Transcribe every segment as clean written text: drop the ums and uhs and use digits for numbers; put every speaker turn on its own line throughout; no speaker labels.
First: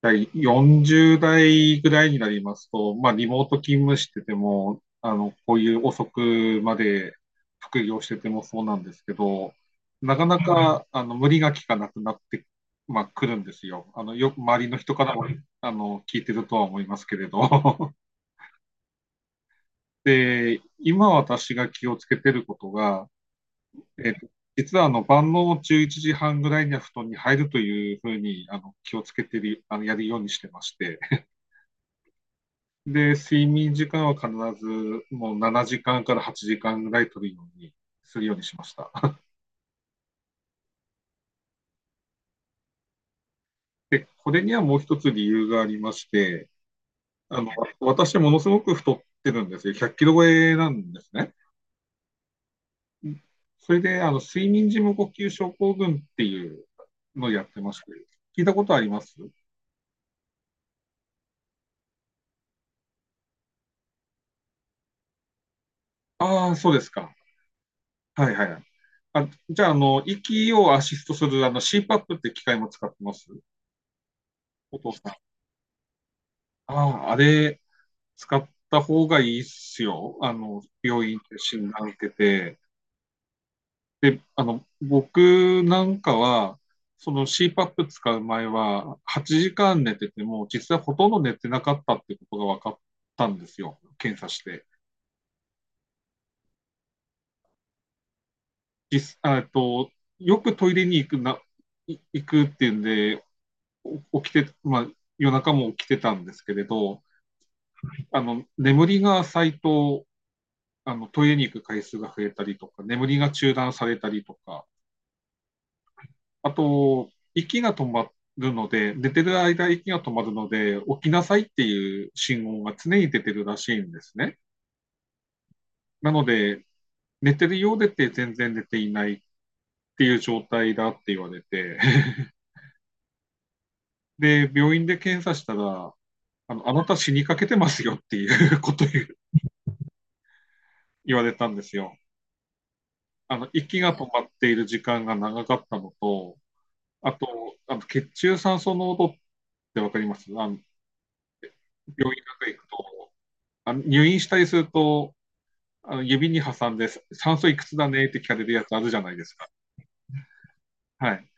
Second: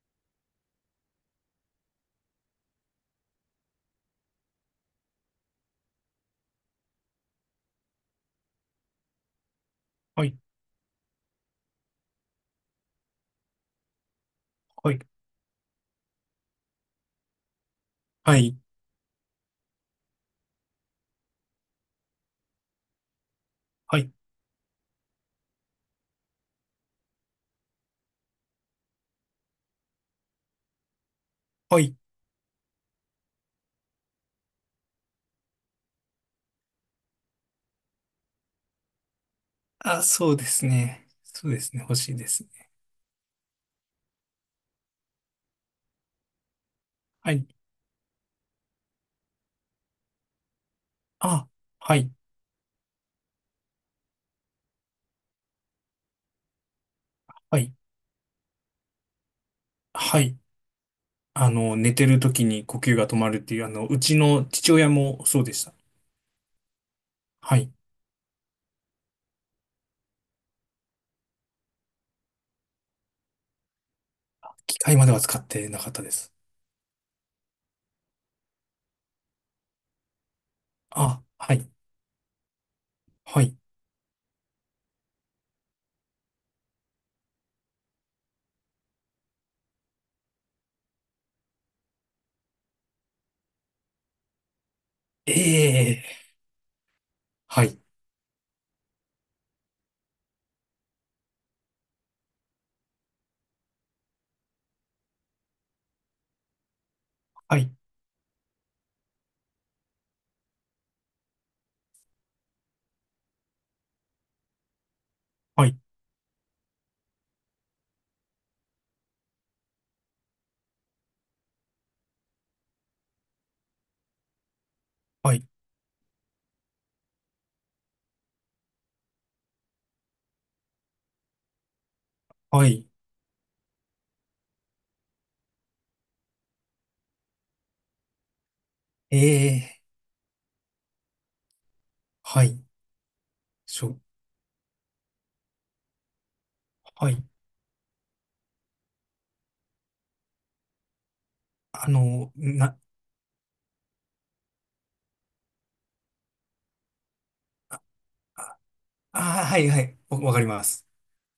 40代ぐらいになりますと、まあ、リモート勤務してても、こういう遅くまで副業しててもそうなんですけど、な
は
か
い、
なか、無理がきかなくなって、まあ、来るんですよ。よく周りの
は
人
い、
からも、聞いてるとは思いますけれど。
はい、
で、今私が気をつけてることが、
は
え
い、
っと、実は晩の11時半ぐらいには布団に入るというふうに気をつけてる、やるようにしてまして、
はい。
で、睡眠時間は必ずもう7時間から8時間ぐらい取るようにしました。
あ、そうですね。そうですね。欲しいですね。
で、これにはもう一つ理由がありまして、
は
あ
い。
の、私ものすごく太ってるんですよ。100キロ超えなんですね。
あ、はい、
それで、睡眠時無呼吸症候群っていうのをやっ
は
てま
い、
して、聞いたことあります？
はい。寝てる時に呼吸が止まるっていう、うちの父親もそうでした。
ああー、そうですか。
はい。
はいはいはい。あ、じゃあ、息をアシストするCPAP って機械も使ってます？お
機
父
械ま
さ
で
ん。
は使ってなかったです。
ああー、あれ、使った方がいいっすよ。病院
あ、
で
は
診
い、
断受けて。
はい。
で、僕なんかは、その CPAP 使う前は、8時間寝てても、実際ほとんど寝てなかったってことが分かったんですよ。検査して。
ええ、はい、
実、あえっと、よくトイレに行くな、行くっていうんで、起きて、まあ、夜中も起きてたんですけれど、
はい、
眠りが浅いと、トイレに行く回数が増えたりとか、眠りが中断されたりとか、
はい、
あと、息が止まるので、寝てる間息が止まるので、起きなさいっていう信号が常に出てるらしいんですね。
はい、
なので、寝てるようでって全然寝ていないっていう状態だって言われて、
はい。
で、病院で検査したら、あなた死にかけてますよっていうことを
ええ、
言われたんですよ。
はい。
息
し
が
ょ、
止まっている時間が長かったのと、
は
あ
い。
と、血中酸素濃度ってわかります？
あ
病院
の、
なんか行く
な、
と、入院したりすると、指に挟んで酸素いくつだねって聞かれるやつあるじゃない
あ、
ですか。
はい、はい。わかります。
はい。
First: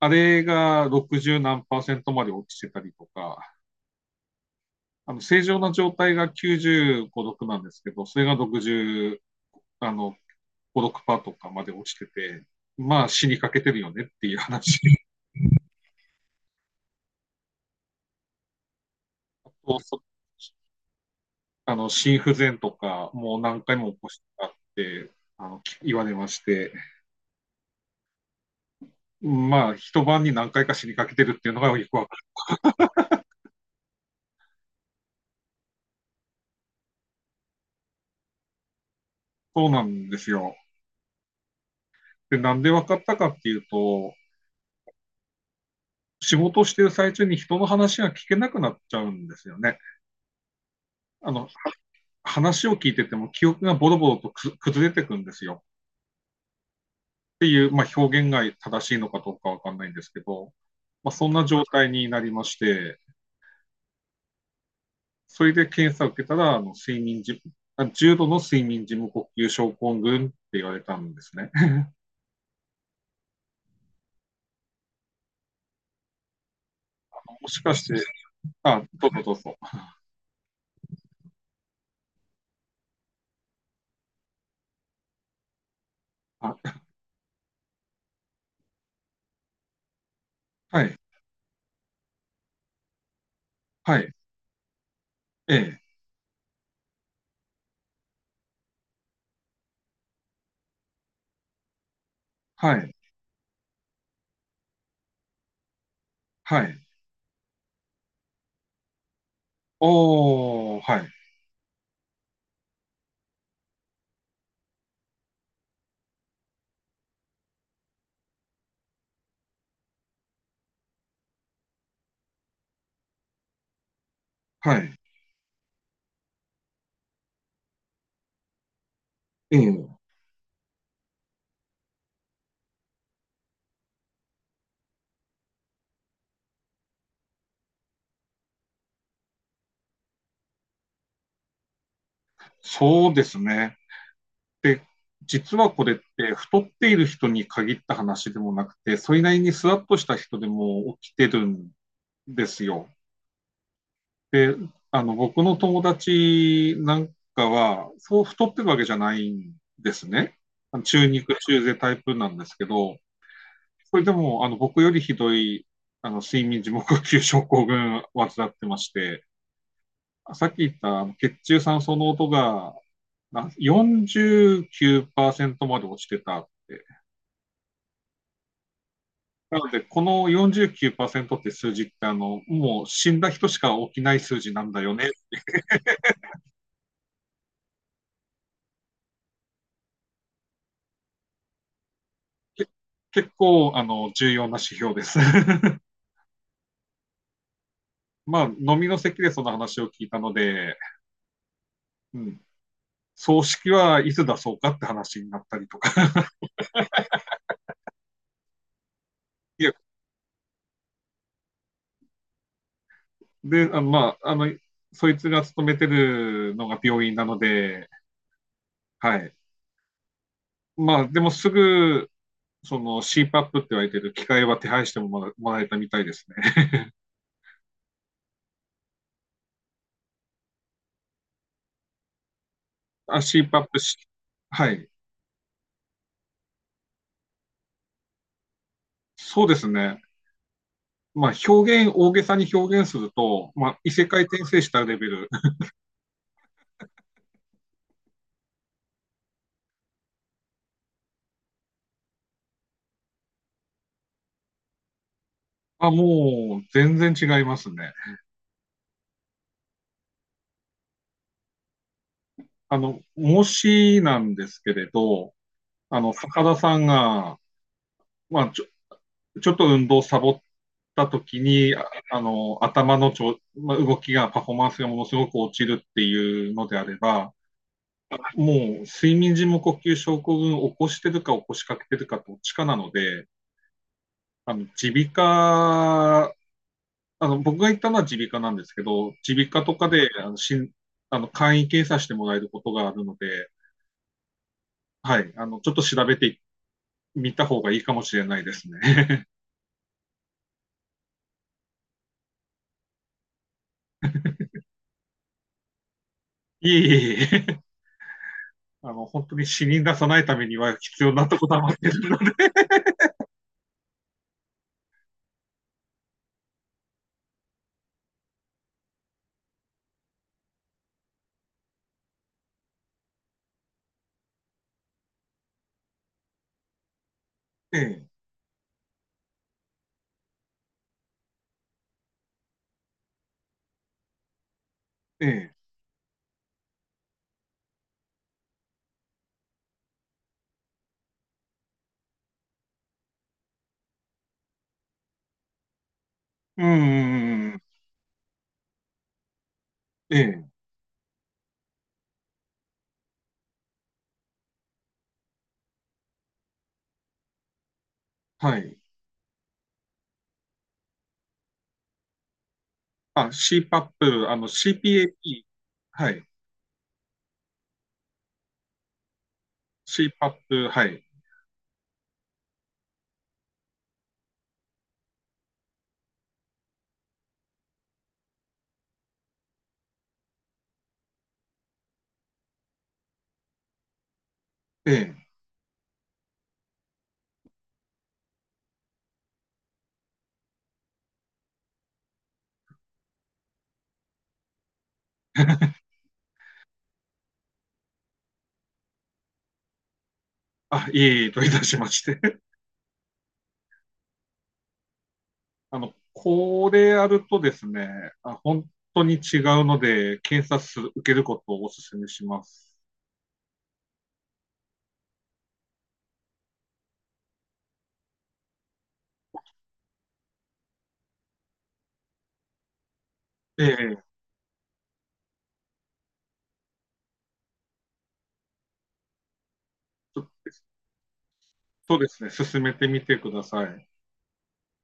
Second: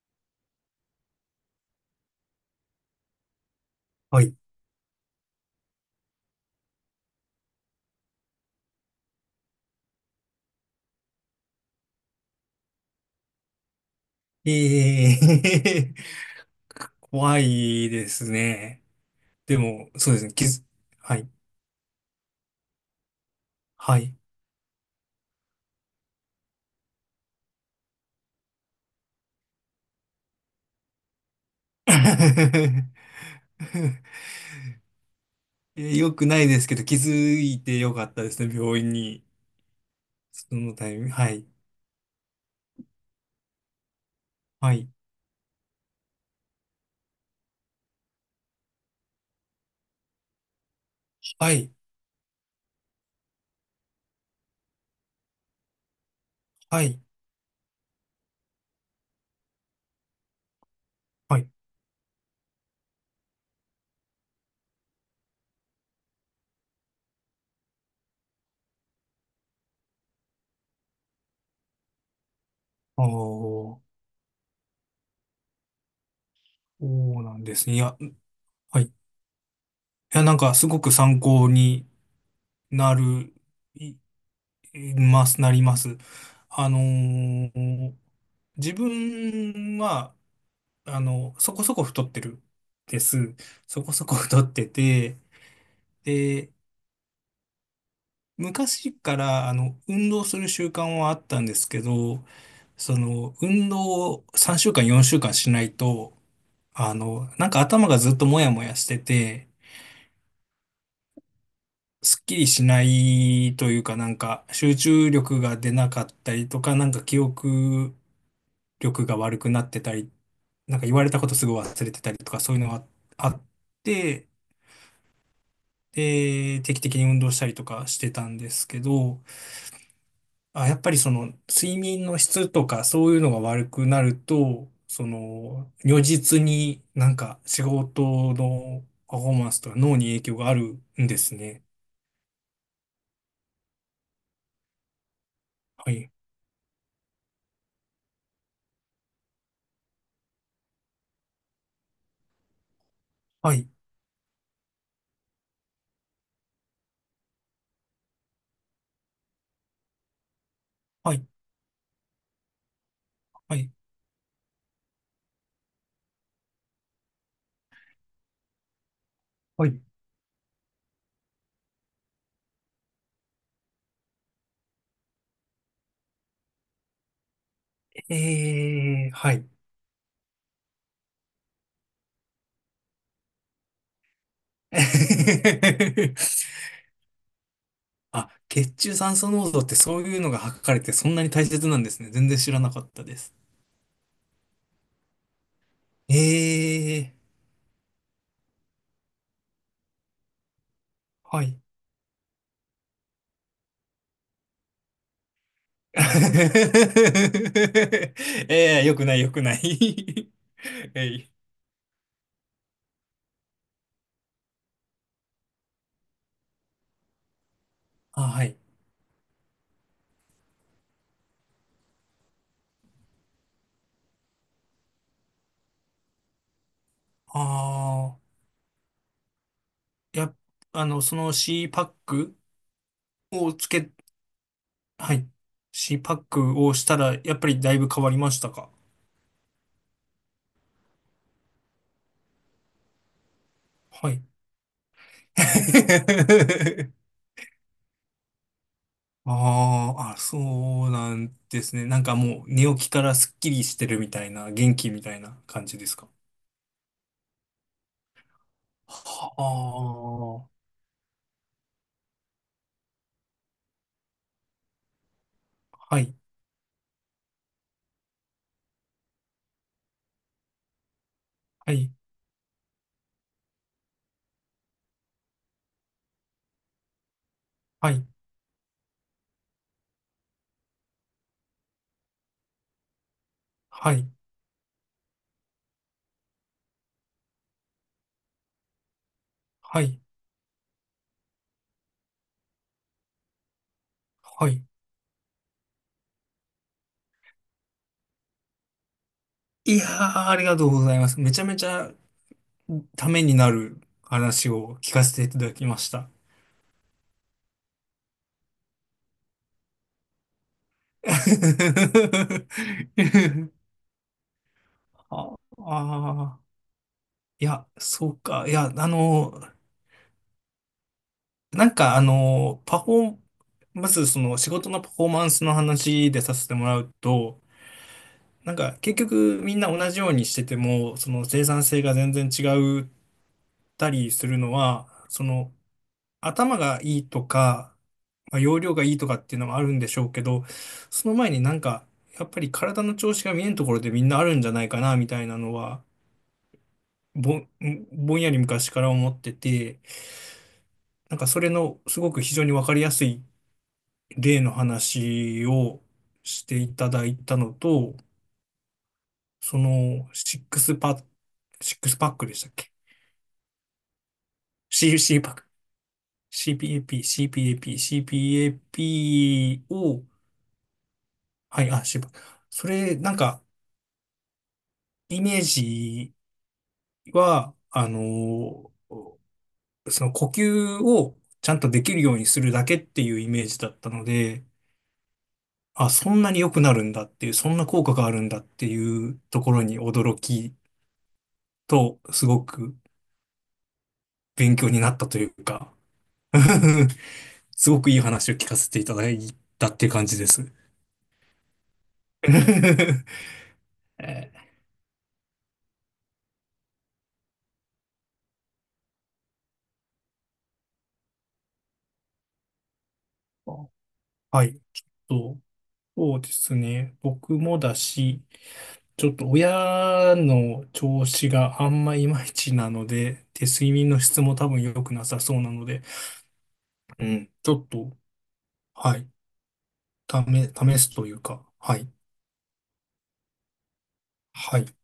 あれが60何パーセントまで落ちてたりとか、
はい。
正常な状態が95、6なんですけど、それが60、あの、5、6パーとかまで落ちてて、まあ死にかけてるよねっていう話。
ええ。 怖いですね。
あ
で
と、
も、
そ
そうですね。はい。
あの、心不全とか、もう何回も
は
起こ
い。
してあって、言われまして、まあ、一晩に何回か死にかけてるっていうのがよくわかる。
よくないですけど、気づいてよかったですね。病院に。
そうなんです
そ
よ。
のタイミング。はい。
で、なんで分かったかっていうと、
はい。
仕事をしている最中に人の話が聞けなくなっちゃうんですよね。あの、
はい。
話を聞いてても記憶がボロボロと崩れてくんですよ。
はい。
っていう、まあ、表現が正しいのかどうかわかんないんですけど、まあ、そん
は
な
い。
状態になりまして、それで検査を受けたら、あの、睡眠時、あ重度の睡眠時無呼吸症候群って言われたんですね。
ああ、そうな ん
も
で
し
す
か
ね。い
し
や、
て、
は
あ、
い。い
どうぞどうぞ。
や、なんか、すごく参考になる、い、います、なります。あ
あ、
のー自分は、
はい、
そこそこ太ってるです。そこ
は
そ
い、
こ太ってて、
ええ、
で、昔から運動する習慣はあったんですけど、
はい、
その、運動を3週間、4週間しないと、
はい、
なんか頭がずっともやもやしてて、
おー、はい、
すっきりしないというか、なんか集中力が出なかったりとか、なんか記憶力が悪くなってたり、なんか言われたことすぐ忘れてたりとか、そういうのがあって、
はい。
で、定期的に運動したりとかしてたんですけど、
ええ、
あ、やっぱりその睡眠の質とかそういうのが悪くなると、その如実になんか仕事のパフォーマンスとか脳に影響があるんですね。
そうですね。で、実はこ
は
れっ
い。
て太っている人に限った話でもなくて、それなりにスワッとした人でも起きてるんですよ。
はい。
で、僕の友達なんかは、そう太ってるわけじゃないんですね。中
はい。
肉中背タイプなんですけど、
はい。
それでも、僕よりひどい、睡眠時無呼吸症候群患ってまして、
はい。
さっき言った血中酸素濃度が49%まで落ちてたって。
えー、はい。
なので、この49%って数字って、もう死んだ人しか起きない数字なんだよね。
あ、血中酸素濃度ってそういうのが測れてそんなに大切なんですね。全然知らなかったで
結
す。
構、重要な指標です。
えー、
まあ、飲みの席でその話を聞いたので、
はい。
うん、葬式はいつ出そうかって話になったりとか。
ええ、よくない、よくな
いや、
い。 えい。
で、まあ、そいつが勤めてるのが病院なので、
あ、はい。
はい。まあ、でもすぐ、その c パップって言われてる機械は手配してももらえたみたいですね。
ああ、や、その C パック
あ、c
を
パ
つ
ップ
け、
し、はい。
はい。C パックをしたら、やっぱりだいぶ変わりましたか？
そうですね。まあ、大げさに表現すると、まあ、異世
は
界
い。
転生したレベル。
あーあ、そうなんですね。なんかもう寝起きからスッキリしてるみたいな、元気みたいな感 じで
あ、
すか？
もう、全然違いますね。
はあ、
もしなんですけれど、
はい、
坂田さんが、まあ、ちょっと運動をサボった時
は
に、
い、
頭のまあ、動きが、パフォーマンスがものすごく落ちるっていうのであれば、
はい、
もう睡眠時無呼吸症候群を起こしてるか起こしかけてるかどっちかなので、
はい、
あの、耳鼻科、あの、僕が行ったのは耳鼻科なんですけど、耳鼻科と
は
か
い、
で、あの、しん、あの、簡易検査してもらえることがあるので、
はい。
はい、ちょっと調べてみた方がいいかもしれないですね。
いやー、ありがとうございます。めちゃめちゃためになる話を聞かせていただきました。
いえいえいえ、本当に死に出さないためには必要なとこだまってるの で、
ああー、いや、そうか。いや、なんかパフォー、まずその仕事のパフォーマンスの話でさせてもらうと、
ええ、
なんか結局みんな同じようにしてても、その生産性が全然違ったりするのは、そ
え
の、
え、
頭がいいとか、まあ、容量がいいとかっていうのもあるんでしょうけど、その前になんか、やっぱり体の調子が見えんところでみんなあるんじゃないかな、みたいなのは、
うん
ぼ
う
ん、
んうん
ぼんやり昔から思ってて、
ええ、
なんかそれのすごく非常にわかりやすい例の話をしていただいたのと、
はい。
その、シックスパックでしたっけ？
あ、c パップあの、CPAP、
C パック。
はい。
CPAP、CPAP、CPAP を、
c パッ p はい。
はい、あ、渋。それ、なんか、イメージは、ーその呼吸をちゃんとできるようにするだけっていうイメージだったので、
ええ。
あ、そんなに良くなるんだっていう、そんな効果があるんだっていうところに驚きと、すごく勉強になったというか、すごくいい話を聞かせていただいたっていう感じです。
あ、いえいえといたしまして。
え
これやるとですね、あ、本当に違うので、検査数受けることをお勧めします。
ー、はい。ちょっと、そうですね。僕もだし、ちょっと親の調子があんまいまいちなので、で、
え
睡眠の
え、
質も多分良くなさそうなので、うん、ちょっと、はい、
ちょっ
試すというか、はい、
とですね、進めてみてください。
はい、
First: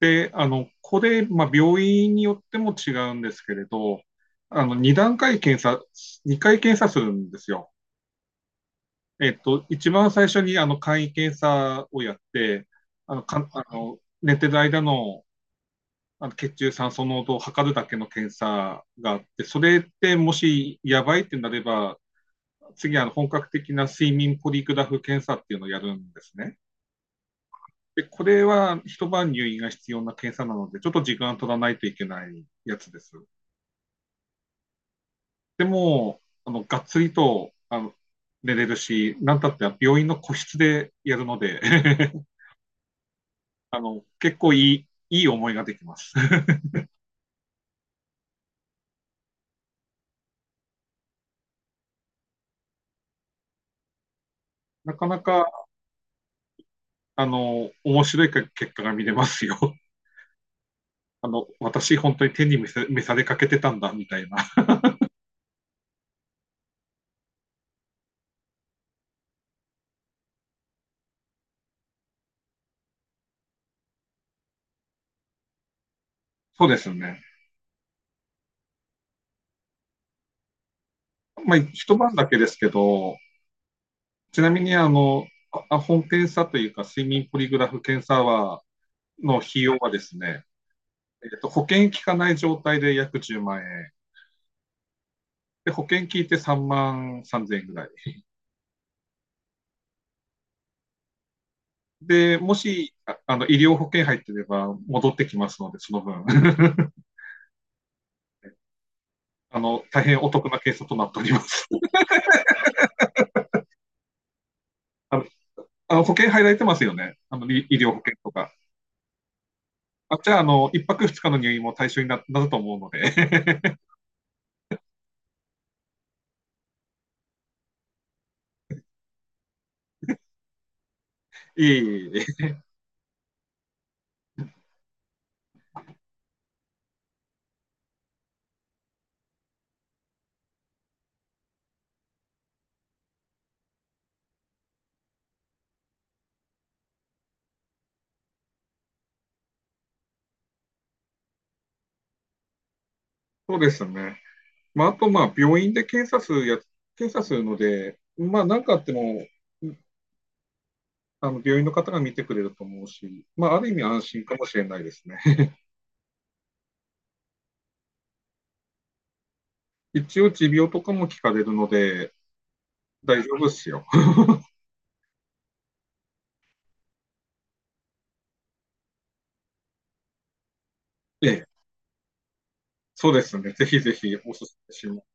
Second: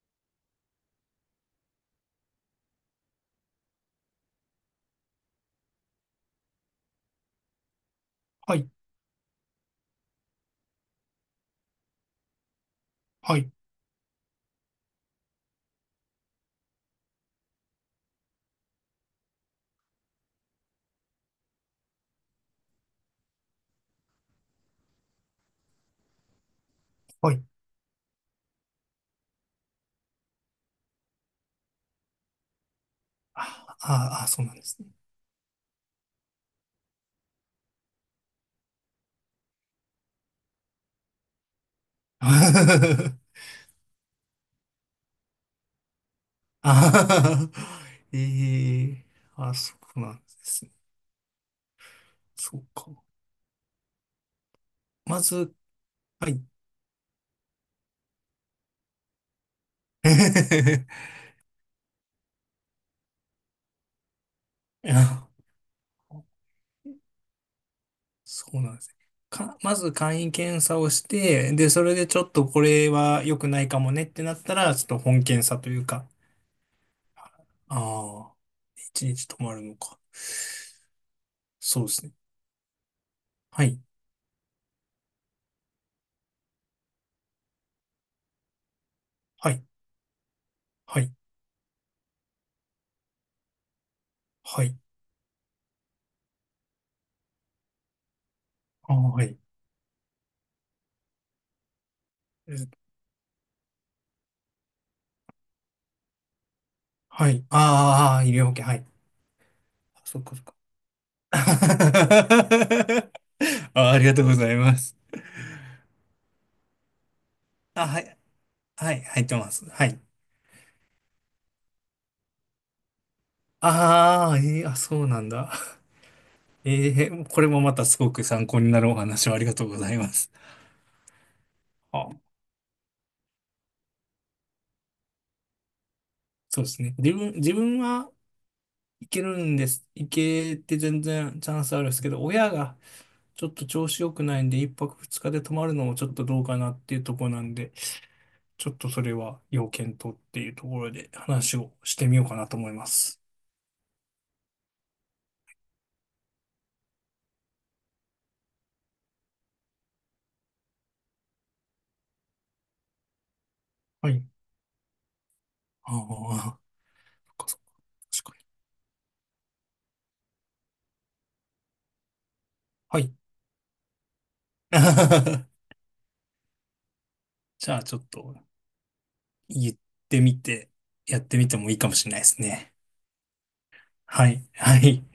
で、これ、まあ、病院によっても違うんですけれど、2段階検査、2回検査するんですよ。
はい、
一番最初に、簡易検査をやって、あの、
は
か、
い、
あの、寝てる間の血中酸素濃度を測るだけの検査があって、それってもしやばいってなれば、次、本格的な睡眠ポリグラフ検査っていうのをやるんですね。
はい、
で、これは一晩入院が必要な検査なので、ちょっと時間取らないといけないやつです。
あーあー、そうなんですね。
でも、がっつりと寝れるし、なんたって病院の個室でやるので 結構いい思いができます。
あー、ええ、あ、そうなんですね。そうか。
なかな
まず、
か、
はい。
面白い結果が見れますよ。私本当に天に召さされかけてたんだ、みたいな。
あ、そうなんですね。まず簡易検査をして、で、それでちょっとこれは良くないかもねってなったら、ちょっと本検査というか、
そうですよね。
ああ、一日止まるのか。
まあ、
そうで
一
すね。
晩だけですけど、
はい、
ちなみに本検査というか、睡眠ポリグラフ検査は、
は
費
い、
用はですね、
はい、
保険効かない状態で約10万円。
はい、
で、保険効いて3万3千円ぐらい。
ああ、はい、
で、も
え
し、医療保険入ってれば戻ってきますので、その分。
はい、あーあー、医療保険、はい。あ、
大
そ
変
っ
お
かそっ
得
か。
な検査となっておりま す。
あ、ありがとうございます。
あの、保険入られてますよね。医
あ、
療保
は
険
い、
とか。
はい、入ってます。はい。
あ、じゃあ、一泊二日の入院も対象になると思うので
ああ、あ、そうなんだ。ええ、これもまたすごく参考になるお話をありがとうございます。
いえ
あ、
いえ
そうですね。自分はいけるんです。いけて全然チャンスあるんですけど、親がちょっと調子良くないんで、一泊二日で泊まるのもちょっとどうかなっていうところなんで、ちょっとそれは要検討っていうところで話をしてみようかなと思います。
そうですね。まあ、あと、まあ、病院で検査するので、まあ、なんかあっても、病院の方が見てくれると思うし、まあ、ある意味安
は
心
い。
かもしれないですね
ああ、そっかそっか。確かに。
一応、持病とかも聞かれるので、
はい。
大丈夫ですよ
じゃあちょっと言ってみて、やっ
え
て
え、
みてもいいかもしれないですね。
そうですね。ぜひぜひ、
は
お
い。
すすめ
は
しま
い。
す。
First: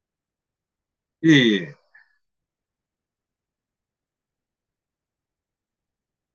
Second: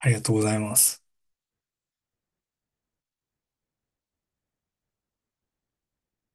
ありがとうございます。
いえいえ。